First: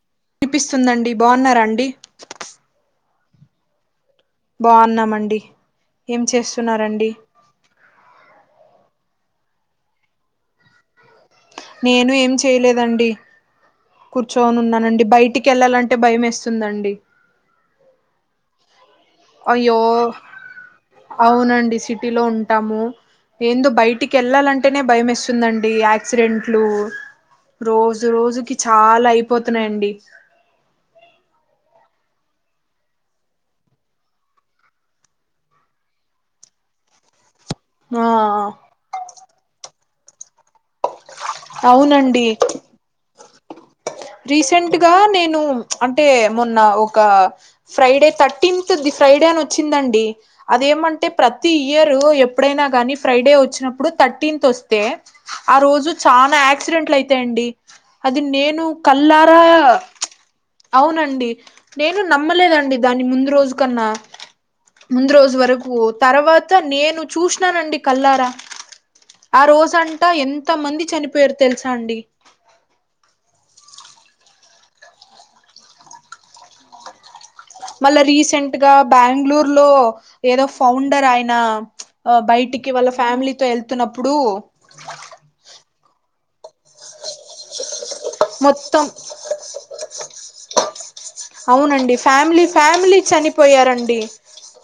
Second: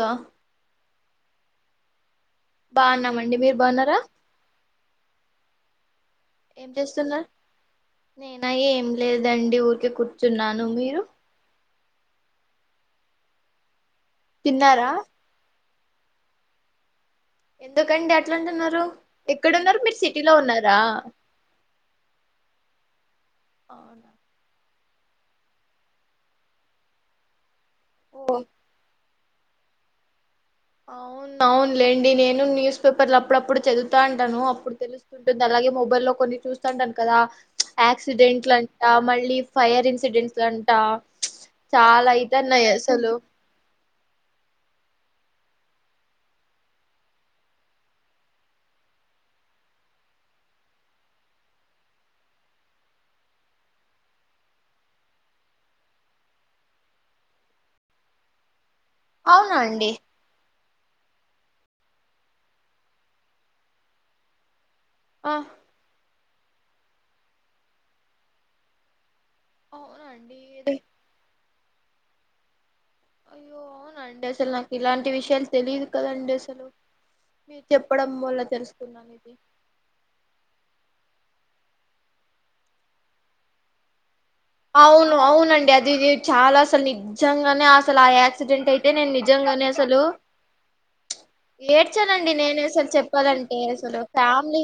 లో వినిపిస్తుందండి బాగునారాఅ [unintelligible] అండి మీరు బాగున్నారా బాగున్నామండి ఏం చేస్తున్నారు నేనా ఏం లేదండి ఊరికే కూర్చున్నాను మీరు నేను ఏం చేయలేదండి కూర్చొని తిన్నారా ఉన్నానండి బయటికి వెళ్ళాలంటే అంటే భయంవెస్తుందండి ఎందుకండి అట్లా అంటున్నారు అయ్యో అవునండి సిటీ లో ఉంటాము ఎందు అవునా బయటికి వెళ్ళాలంటే అంటేనే భయం ఇస్తుందండి యాక్సిడెంట్లు రోజు ఓ రోజుకి చాలా అయి పోతున్నాయంండి అవును అవునులేండి నేను న్యూస్ పేపర్లు అప్పుడప్పుడు చదువుతాంటాను అప్పుడు తెలుస్తుంటుంది. అలాగే మొబైల్ లో కొన్ని చూస్తాంటాను కదా ఆ యాక్సిడెంట్లు అంటా మళ్ళీ ఫైర్ ఇన్ సిడ్రిన్స్ అసంటా చాలా అయితున్నాయి. అసలు రీసెంట్గా నేను అంటే మొన్న ఒక ఫ్రైడే థర్టీన్త్ ఫ్రైడే అని వచ్చిందండి అదేమంటే ప్రతి ఇయరు ఎప్పుడైనా కానీ ఫ్రైడే వచ్చినప్పుడు థర్టీన్త్ వస్తే ఆ రోజు చాలా యాక్సిడెంట్లు అయితాయండి. అది నేను కళ్ళారా అవునా అండి అవునండి నేను నమ్మలేదండి దాని ముందు రోజు కన్నా ముందు ఆ రోజు వరకు తర్వాత్ అతనేను చూసినానండి కళ్లారా ఆ అవునా రోజంటా ఎంత అండి మంది చనిపోయారు. తెలుసా అండి. అండి అసలు నాకు ఇలాంటి విషయాలు తెలియదు కదండి అసలు మీరు మళ్ళా చెప్పడం వల్ల రీసెంట్ గా తెలుసుకున్నాను బాంగ్ ఇది ళూరులో ఏదో ఫౌండర్ అయి నా బయటికి వాళ్ళ ఫ్యామిలీతో వెళ్తున్నప్పుడు అవును అవునండి అజి జి డ్ చాలా అసలు నిజ్జంగానే అసలు ఆ యాక్సిడెంట్ మొత్తం అయితే నేను నిజంగానే అసలు అవునండి ఏడ్చానండి. ఫ్యామిలీ నేను అసలు ఫ్యామిలీ చెప్పాలంటే అసలు చనిపోయారండి ఫ్యామిలీ.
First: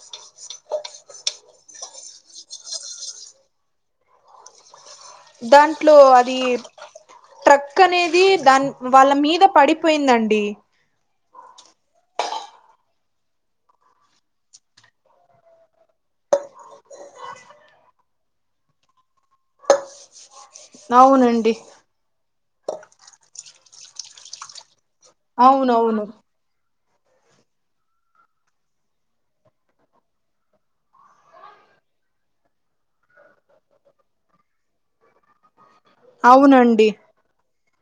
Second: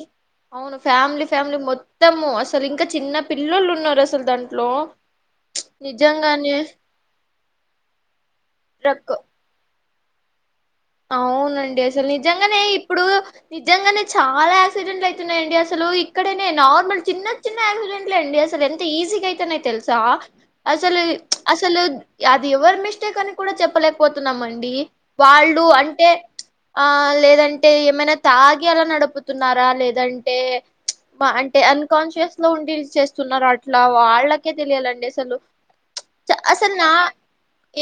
ఫ్యామిలీ ఫ్యామిలీ మొత్తము అసలు ఇంకా చిన్న పిల్లొల్లు ఉన్నారు. అసలు దాంట్ లో దాంట్లో అది ట్రక్ అనేది దాని వాళ్ళ రక్ మీద పడి పోయిందండి. అవునండి అసలు నిజంగానే ఇప్పుడు నిజంగానే చాలా యాక్సిడెంట్లు అయితున్నాయండి అసలు ఇక్కడనే నార్మల్ చిన్న చిన్న యాక్సిడెంట్లు అండి అసలు ఎంత ఈజీగా అయితున్నాయో తెలుసా! అసలు చ్ అవునండి అసలు అది ఎవరు మిస్టేక్ అని కూడా చెప్పలేకపోతున్నామ అండి వాళ్ అవునువును ఆ లేదంటే ఏమైనా తాగి అలా నడుపుతున్నారా లేదంటే మ్చ్ అంటే అన్కాన్షియస్ లో ఉండి చేస్తున్నారా అట్లా వాళ్ళకే తెలియాలండి. అసలు అవునండి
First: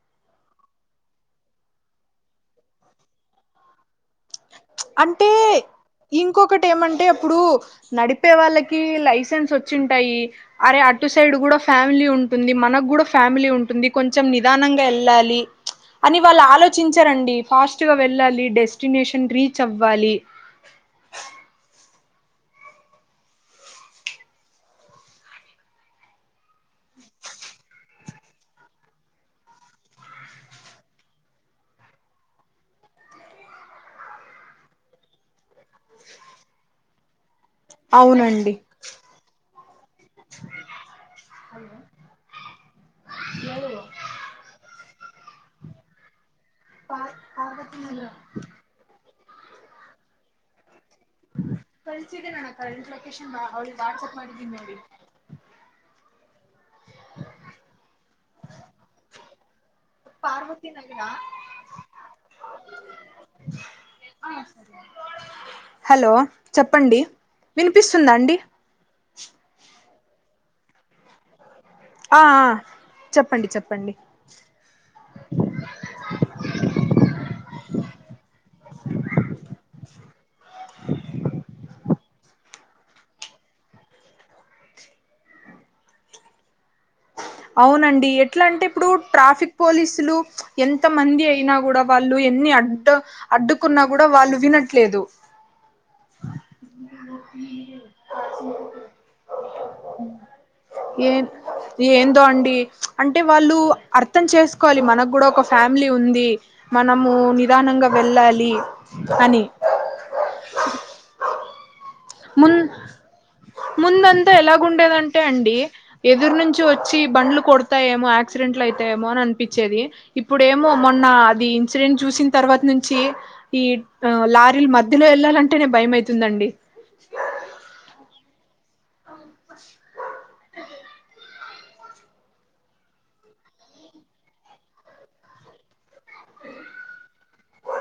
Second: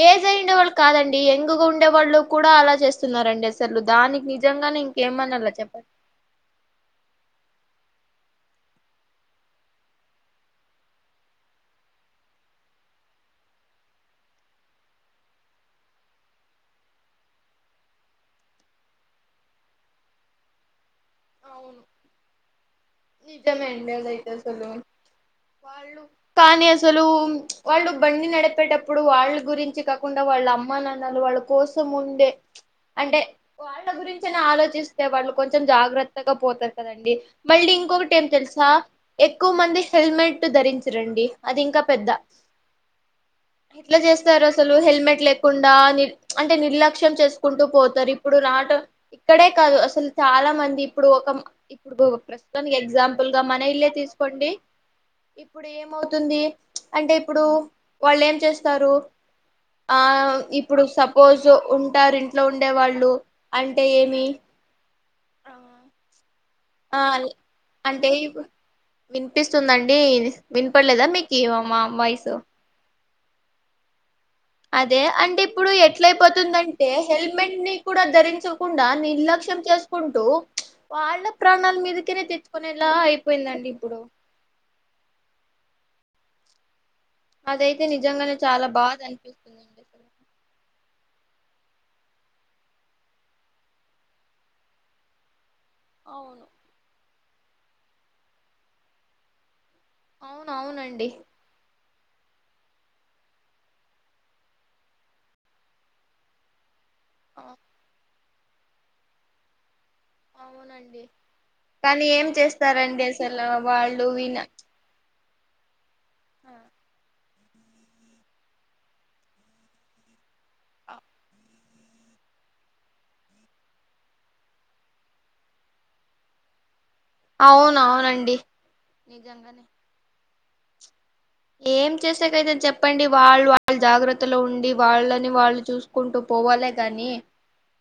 ఏజైన వాళ్ళు కాదండి ఎంగుగా ఉండేవాళ్ళు కూడా అలా చేస్తున్నారండి అసలు దానికి నిజంగానే చ్ అంటే ఇంకేమనాలా చెప్పండి ఇంకొకటి ఏమంటే అప్పుడు నడిప్ చెప్పే వాళ్ళకి లైసెన్స్ వచ్చింటాయి అరే అటు సైడ్ కూడా ఫ్యామిలీ ఉంటుంది. మనకు కూడా ఫ్యామిలీ ఉంటుంది. కొంచెం నిదానంగా వెళ్ళాలి అని వాళ్ళు ఆలోచించారండి ఫాస్ట్ గా వెళ్ళాలి డెస్టినేషన్ రీచ్ చ్చవ్వాలి నిజమేండి అదైతే అసలు వాళ్ళు కానీ అసలు వాళ్ళు బండి నడిపేటప్పుడు వాళ్ళ గురించి కాకుండా వాళ్ళ అమ్మా నాన్నలు వాళ్ళ కోసం ఉండే మ్చ్ అంటే వాళ్ళ గురించినే ఆలోచిస్తే వాళ్ళు కొంచెం జాగ్రత్త చత్తగా పోతారు కదండి. మళ్ళీ ఇంకొకటి ఏం అవునండి తెలుసా ఎక్కువ మంది హెల్మెట్ ధరించరండి. అది ఇంకా పెద్ద ఎట్లా చేస్తారు. అసలు హెల్మెట్ లేకుండా నిర్ మ్చ్ అంటే నిర్లక్ష్యం చేసుకుంటూ పోతారు. ఇప్పుడు నాట ఇక్కడే కాదు అసలు చాలా మంది ఇప్పుడు ఒక ఇప్పుడు ప్రస్తుతానికి ఎగ్జాంపుల్ గా మన ఇల్లే తీసుకోండి. ఇప్పుడు ఏమవుతుంది అంటే ఇప్పుడు వాళ్ళు ఏం చేస్తారు? ఆ ఇప్పుడు సపోజ్ ఉంటారు ఇంట్లో ఉండే వాళ్ళు అంటే ఏమి హలో చెప్పండి ఆ అంటే వినిపిస్తుందా అండి ఈవ్ వినిపిస్తుందండీ హ్ వినపడలేదా మీకు ఓం మా ఆ మైసు ఆ చెప్పండి చెప్పండి అదే అంటే ఇప్పుడు ఎట్లయిపోతుందంటే హెల్మెట్ ని కూడా ధరించకుండా నిర్లక్ష్యం చేసుకుంటూ చుప్ వాళ్ళ ప్రాణాల మీదకెనే తెచ్చుకునేలా అయిపోయిందండి ఇప్పుడు. అదైతే అవునండి నిజంగానే ఎట్లా అంటే చాలా ఇప్పుడు బాధ ట్రాఫిక్ అనిపిస్తుందండి అసలు పోలీసులు చుప్ ఎంత్ ఎంత మంది అయినా కూడా వాళ్ళు ఎన్ని అడ్డ అడ్డుకున్నా కూడా వాళ్ళు వినట్లేదు అవును అవును అవునండి. ఏం దో అండి చుప్ అంటే వాళ్ళు అర్థం చేసుకోవాలి మనకు కూడా ఒక ఫ్యామిలీ ఉంది. మనము ఆ, నిదానంగా వెళ్ళాలి లి అని అవునండి కానీ ఏం ముం చేస్తారండి అసలు వాళ్ళు విన టె. అండి ఎదురు నుంచి వచ్చి బండ్లు కొడతాయేమో యాక్సిడెంట్లు అయితాయేమో అని అనిపించేది. ఇప్పుడేమో ఆ, మొన్న అది ఇన్సిడెంట్ చూసిన తర్వాత నుంచి ఈ లారీల మధ్యలో వెళ్ళాలంటేనే భయ అవుతుందండి. అవును అవునండి. నిజంగనే ఏం చేసేకయితే చెప్పండి వాళ్ళు వాళ్ళ జాగ్రత్తలో ఉండి వాళ్ళని వాళ్ళు చూసుకుంటూ పోవాలె గాని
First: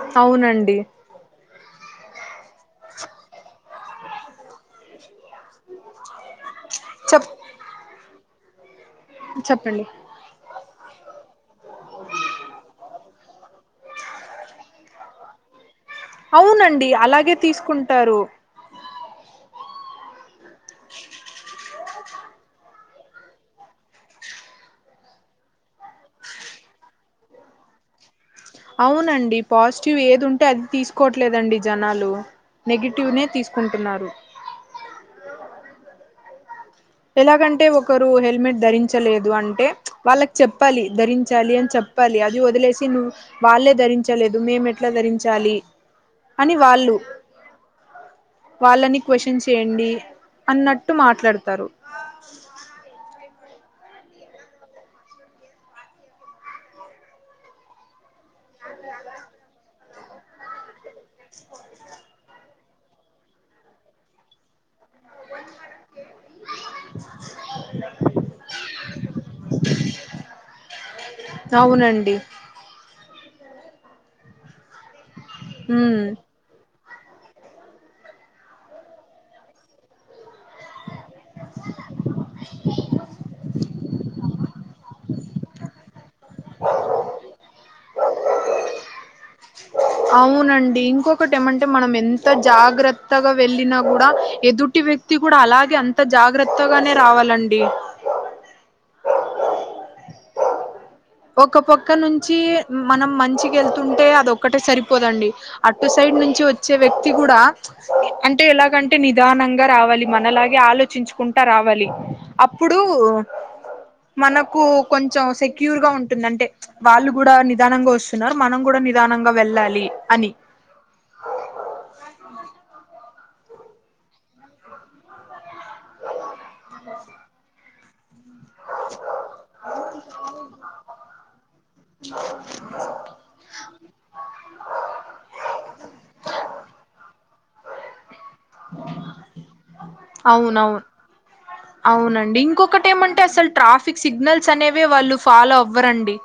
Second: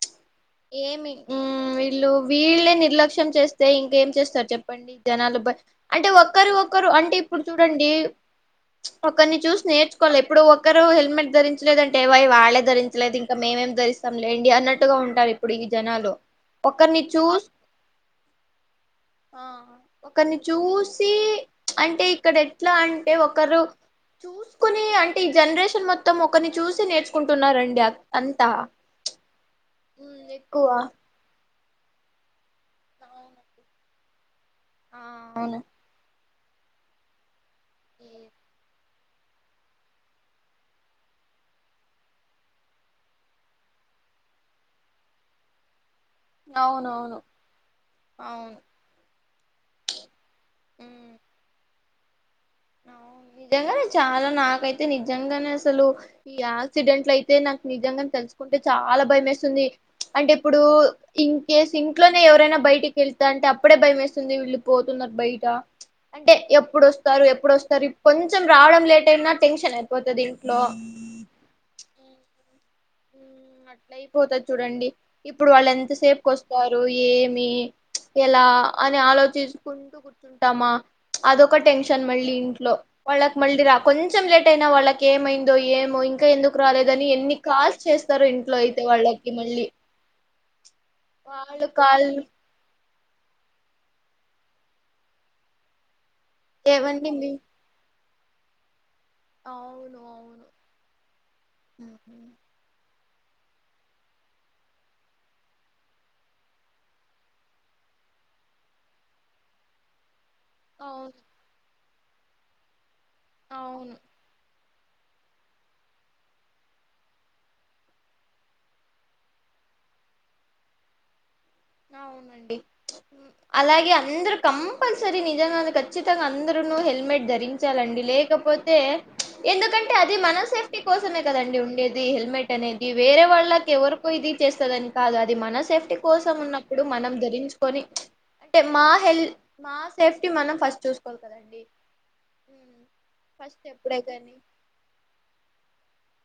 చుప్ అవునండి ఏమి ఊమ్మ్ లో వీళ్లే నిర్లక్ష్యం చేస్ తే ఇంకేం చేస్తారు చెప్పండి. జనాలు బ అంటే ఒక్కరు ఒక్కరు అంటే చెప్ ఇప్పుడు చూడండి. ఒకరిని చూసి చెప్పండి నేర్చుకోవాలి ఎప్పుడు ఒకరు హెల్మెట్ ధరించలేదంటే వై వాళ్ళే ధరించలేదింక మేమేం ధరిస్తాం లేండి అన్నట్టుగా ఉంటారు ఇప్పుడు ఈ జనాలు అవునండి ఒకరిని అలాగే చూస్ తీసుకుంటారు ఆ ఒకరిని చూసి చుప్ అంటే ఇక్కడ ఎట్లా అంట్ అంటే ఒకరు చూసుకుని అంటే ఈ జనరేషన్ మొత్తం ఒకరిని చూసి నేర్చుకుంటున్నారండి అ అవునండి పాజిటివ్ ఏది మ్మ్ ఉంటే అది ఎక్కువ తీసుకోవట్లేదండి జనాలు నెగిటివ్నే తీసుకుంటున్నారు ఆ అవును ఎలాగంటే ంట ఒకరు హెల్మెట్ ధరించ చాలేదు అంటే వాళ్ళకి చెప్పాలి ధరించాలి అని చెప్పాలి అది వదిలేసి నువ్వు వాళ్ళే ధరించలేదు మేము ఎట్లా ధరించాలి అని వాళ్ళు అవునవును అవును వాళ్ళని క్వశ్చన్ చేయండి అన్నట్టు ఉమ్, మాట్లాడతారు వ్ నిజంగానే చాలా నాకైతే నిజంగానే అసలు ఈ యాక్సిడెంట్లు అయితే నాకు నిజంగా తెలుసు కుంటే చాలా భయం వేస్తుంది అంటే ఇప్పుడు ఇన్ కేస్ ఇంట్లోనే ఎవరైనా బయట ఇంటికి వెళ్తా అంటే అప్పుడే భయ వేస్తుంది వీళ్ళు పోతున్నారు బయట అంటే ఎప్పుడు వస్తారు సర కొంచెం రావడం లేట్ అయినా టెన్షన్ అయిపోతుది ఇంట్లో అవునండి అట్ల అయిపోతది చూడండి ఇప్పుడు వాళ్ళు ఎంత ఉమ్ సేపుకి వస్త ఏమి ఎలా అని ఆలోచించుకుంటూ కూర్చుంటామా అదొక టెన్షన్ మళ్ళీ ఇంట్లో వాళ్ళకి మళ్ళీ రా కొంచెం లేట్ అయినా వాళ్ళకి కేేమైందో ఏ మో కా ఎందుకు రాలేదని ఎన్ని కాల్ చేస్తారు ఇంట్లో అయితే వాళ్ళకి మళ్ళీ అవునండి ఇంకొకటి ఏమంటే వాళ్ళు మనం కాల్ ఎంత జాగ్రత్త త్తగా వెళ్ళిన కూడా ఎదుటి వ్యక్తి కూడా అలాగే అంత అంత జాగ్రత్తగానే ఏవండి మీ రావాలండి అవును అవును ఒక పక్క ఉమ్. నుంచి మనం మంచికి వెళ్తుంటే అది ఒక్కటే సరిపోదండి అటు సైడ్ నుంచి వచ్చే వ్యక్తి కూడా అంటే ఎలాగంటే నిదానంగా రావాలి మనలాగే అవును ఆలోచించుకుంటా రావాలి అప్పుడు అవును మనకు కొంచెం సెక్యూ గా ఉంటుంది ఉంటుంది అంటే వాళ్ళు కూడా నిదానంగా వస్తున్నారు మనం కూడా నిదానంగా వెళ్ళాలి అని అవునండి అలాగే అంద్ర కంపల్సరి నిజం ఖచ్చితంగా అందరూను హెల్మెట్ ధరించ చాలండి లే లేకపోతే ఎందుకంటే అది మన సేఫ్టీ కోసమే కదండి ఉండేది హెల్మెట్ అనేది వేరే వాళ్ళకి ఎవరు కు ఇది చేస్తదని కాదు అది మన సేఫ్టీ కోసం ఉన్న ఇప్పుడు మనం ధరించుకొని మా హెల్ మా సేఫ్టీ మనం ఫస్ట్ అవునవును చూసుకోవాలి కదండి అవునండి ఇంకొకటి ఏమంటే అసలు ఫస్ట్ ఎప్పుడే ట్రాఫిక్ కానీ సిగ్నల్స్ అనేవి వాళ్ళు ఫాలో అవ్వరండి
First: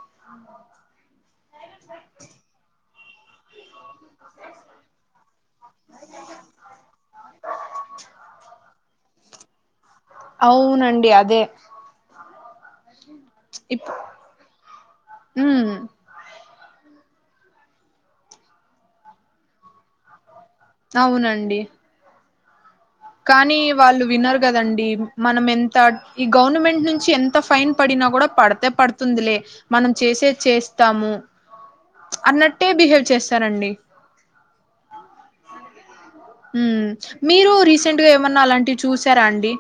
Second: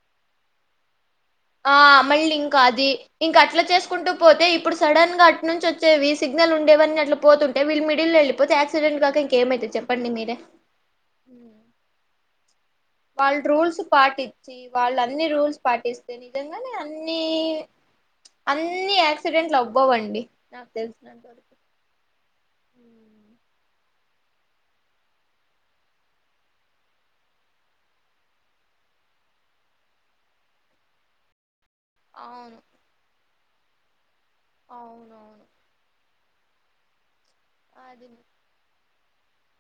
ఆ మళ్ళీ ఇంకా అది ఇంక అట్లా చేసుకుంటూ పోతే ఇప్పుడు సడన్ గా అటు నుంచి వచ్చు చేవి సిగ్నల్ ఉండేవి అన్ని అట్లా పోతుంటే వీళ్ళు మిడిల్ లో వెళ్ళిపోతే ఆక్సి యాక్సిడెంట్ గాకా ఇంకేం అయితది చెప్పు అవునండి అదే వాళ్ళు రూల్స్ ఇప్ పాటించి వాళ్ళు అన్ని రూల్స్ ఉమ్ పాటిస్తే ని నిజంగానే అన్నీ అన్నీ యాక్సిడెంట్లు అవ్వవండి నాకు తెలిసినంత వరకు అవునండి ఉ కానీ వాళ్ళు వినరు కదండి మనం ఎంత ఈ గవర్నమెంట్ నుంచి ఎంత ఫైన్ పడినా కూడా పడితే పడుతుందిలే మనం చేసే చేస్తాము అవును అన్నట్టే బిహేవ్ చేసు తరండి అవునవును హ్మ్ మీరు రీసెంట్ అది గా ఏమన్నా అలాంటివి చూసి తరండి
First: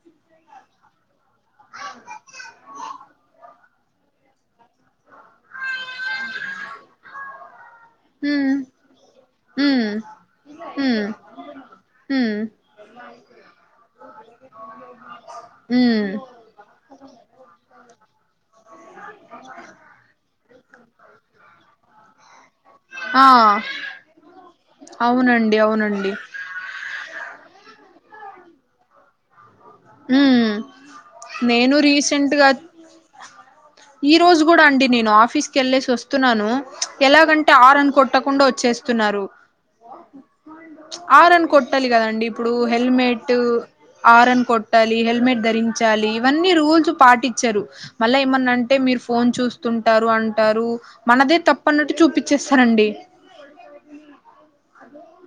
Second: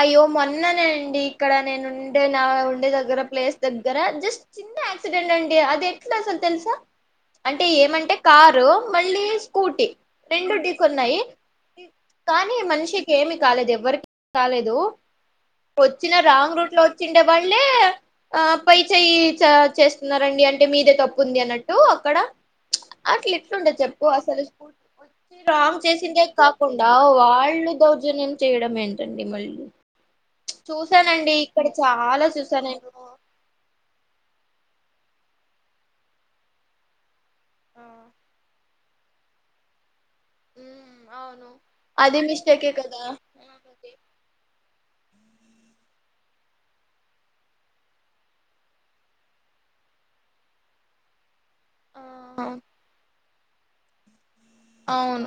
అయ్యో మొన్ననే అండి ఇక్కడ నేను ఉండే నా ఉండే దగ్గర ప్లేస్ దగ్గర జస్ట్ చిన్న యాక్సిడెంట్ అండి అది ఎట్లా అసలు తెలుసా అంటే ఏమంటే ఉమ్ కారు మళ్ళీ స్కూటీ ఉమ్ రెండు డీ ఉమ్ కొన్నాయి ఉమ్ కానీ మనిషికి ఏమి కాలేదు ఎవ్వరికి రాలేదు ఉమ్ వచ్చిన రాంగ్ రూట్ లో వచ్చిండే వాళ్ళే ఆ పై చేయి చ చేస్తున్నారండి అంటే మీదే తప్పుంది అన్నట్టు అక్కడ ఆ అట్లు ఎట్లుంటది చెప్పు అసలు స్కూ వచ్చి అవునండి రాంగ్ అవునండి చేసిందే కాకుండా వాళ్ళు కో జూనియం చేయడం ఎందుకు రండి మల్లి హ్మ్ నేను చాలా రీసెంట్గా చూసా నేను ఈ రోజు కూడా అండి నేను ఆఫీస్ కే వెళ్ళసి వస్తున్నాను ఎలాగం హారన్ కొట్టకుండా వచ్చేసు తున్నారు ఉమ్ హారన్ అవును కొట్టాలి అది కదండి ఇప్పుడు మిస్టేకే కదా హెల్మెట్ హారన్ కోట్ టాలి హెల్మెట్ ధరించాలి ఇవన్నీ రూల్స్ పాటించరు మళ్ళా ఏమన్నాంటే మీరు ఫోన్ చూస్తుంటారు అంటారు మనదే తప్పు పన్నట్టు ఆ చూపించేస్తారండి అవును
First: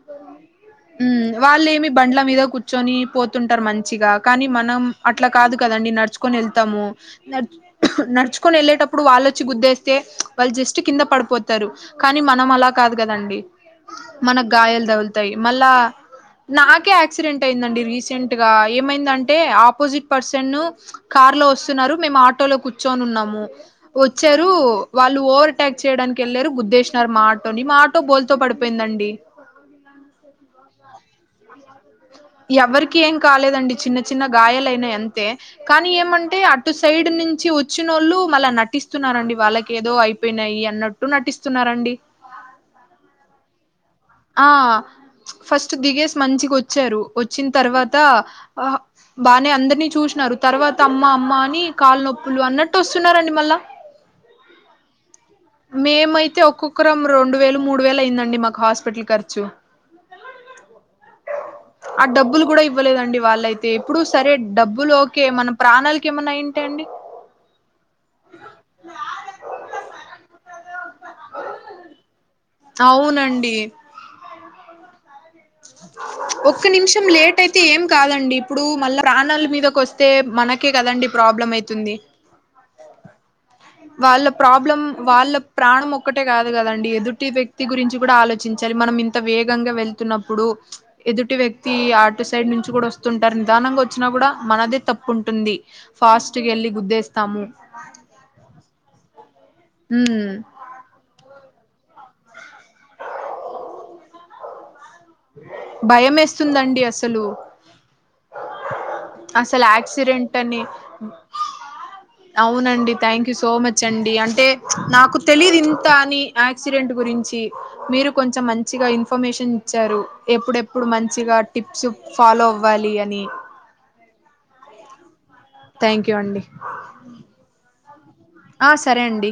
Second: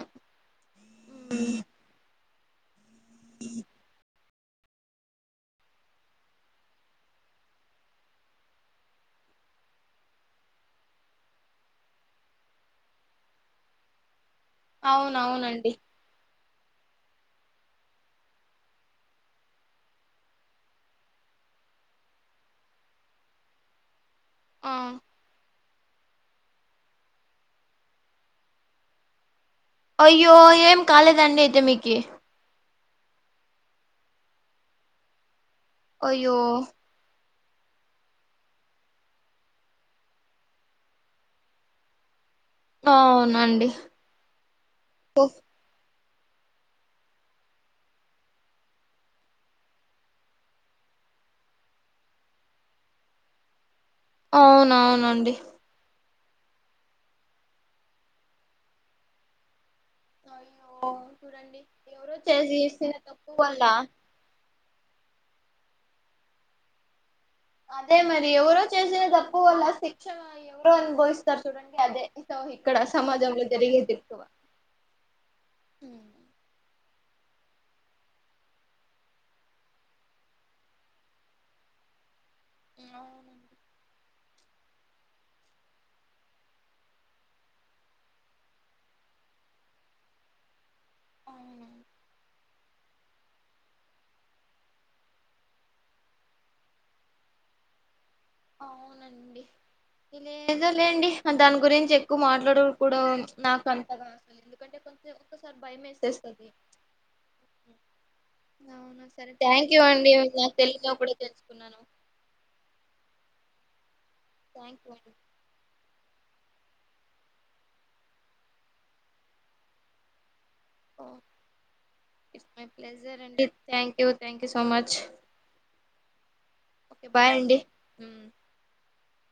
ఉ వాళ్ళేమి బండ్ల మీద కూర్చొని పోతుంటారు మంచిగా కానీ మనం అట్లా కాదు కదండి నడుచుకొని ఎళ్తాము న నడుచుకొని ఎళ్ళేటప్పుడు వాళ్ళొచ్చి గుద్దేస్తే వాళ్ళు జస్ట్ కింద పడిపోతారు కానీ మనం అలా కాదు కదండి మన గాయాలు తగులుతాయి మళ్ళా అవునవునండి నాకే యాక్సిడెంట్ అయిందండి రీసెంట్ గా ఏమైందంటే ఆపోజిట్ పర్సన్ కార్ లో వస్తున్నారు మేము ఆటోలో కూర్చొని ఉన్నాము వచ్చారు ఆ వాళ్ళు ఓర్ అటాక్ చేయడానికి వెళ్ళారు గుద్దేసినారు మా ఆటోని మా ఆటో బోల్తో పడిపోయిందండి అయ్యో ఏం కాలేదండి అయితే మీకి ఎవరికి ఏం కాలేదండి చిన్న చిన్న గాయాలయినా అంతే కానీ అయ్యో ఏమంటే అటు సైడ్ నిన్ నుచి వచ్చినోళ్ళు మళ్ళీ నటిస్తున్నారండి వాళ్ళకి ఏదో అయిపోయినాయి అన్నట్టు నటిస్తున్నారండి అవునండి ఆ ఫస్ట్ దిగేస మంచిగా ఓచ్చారు ఓచ్చిన తర్వాత బానే అందరినీ చూసినారు తర్వాత అమ్మ అమ్మ అని కాళ్ళ నొప్పులు అన్నట్టు వస్తున్నారండి మళ్ళా అవునవునండి అతే ఒక్కొక్కరం రెండు వేలు మూడు వేల అయిందండి మాకు హాస్టల్ స్పిటల్ కరుచు అయ్యో చూడండి ఆ ఎవరో డబ్బులు కూడా చేసిసిన ఇవ్వలేదండి తప్పు వల్ల వాళ్ళైతే ఇప్పుడు సరే డబ్బులు ఓకే మన ప్రాణాలకి ఏమన్నాయింటె అండి అదే మరి ఎవరో చేసిన తప్పు వల్ల శిక్షణ ఎవరు అనుభవిస్తారు చూడండి అదే స్టోరీ ఇక్కడ సమాజంలో అవునండి జరిగేదిప్పు ప ఒక్క నిమిష కొంచెం లేట్ అయితే ఏం కాదండి ఇప్పుడు మళ్ళా ప్రాణాల మీదకి వస్తే మనకే కదండడి ప్రాబ్లం అయితుంది అవును వాళ్ళ ప్రాబ్లం వాళ్ళ ప్రాణం ఒక్కటే కాదు కదండి ఎదుటి వ్యక్తి గురించి కూడా ఆలోచించాలి మనం ఇంత వేగంగా వెళ్తున్నప్పుడు ఎదుటి అవును వ్యక్తి ఆటు సైడ్ నుంచి కూడా వ తింటారు నిదానంగా వచ్చినా కూడా మనదే తప్పు ఉంటుంది ఫాస్ట్గా వెళ్ళి గుద్దేస్తాము అవునండి ఉమ్ లేదో లేండి దాని గురించి ఎక్కువ మాట్లాడ కూడా నాకు అంతగా అసలు ఎందుకంటే కొంచెం ఒక్కసారి భయం వేసేస్తది ఏస్తుందండి అసలు అవునా సరే అసలు థ్యాంక్ యూ అండి. యాక్సిడెంట్ నాకు అని తెలియనివి కూడా తెలుసుకున్నాను. అవునండి థ్యాంక్ సో మచ్ అండి అంటే థ్యాంక్ యూ అండి. నాకు తెలిదు ఇంత అని, యాక్సిడెంట్ గురించి మీరు కొంచెం మంచిగా ఇన్ఫర్మేషన్ ఇచ్చారు. ఎప్పుడెప్పుడు ఓ మంచిగా టిప్స్ ఫాలో ఇట్స్ మై అవ్వాలి అని ప్లెజర్ అండి. Thank you. Thank you so much. Thank you అండి. బాయ్ అండి. ఆ సరే అండి.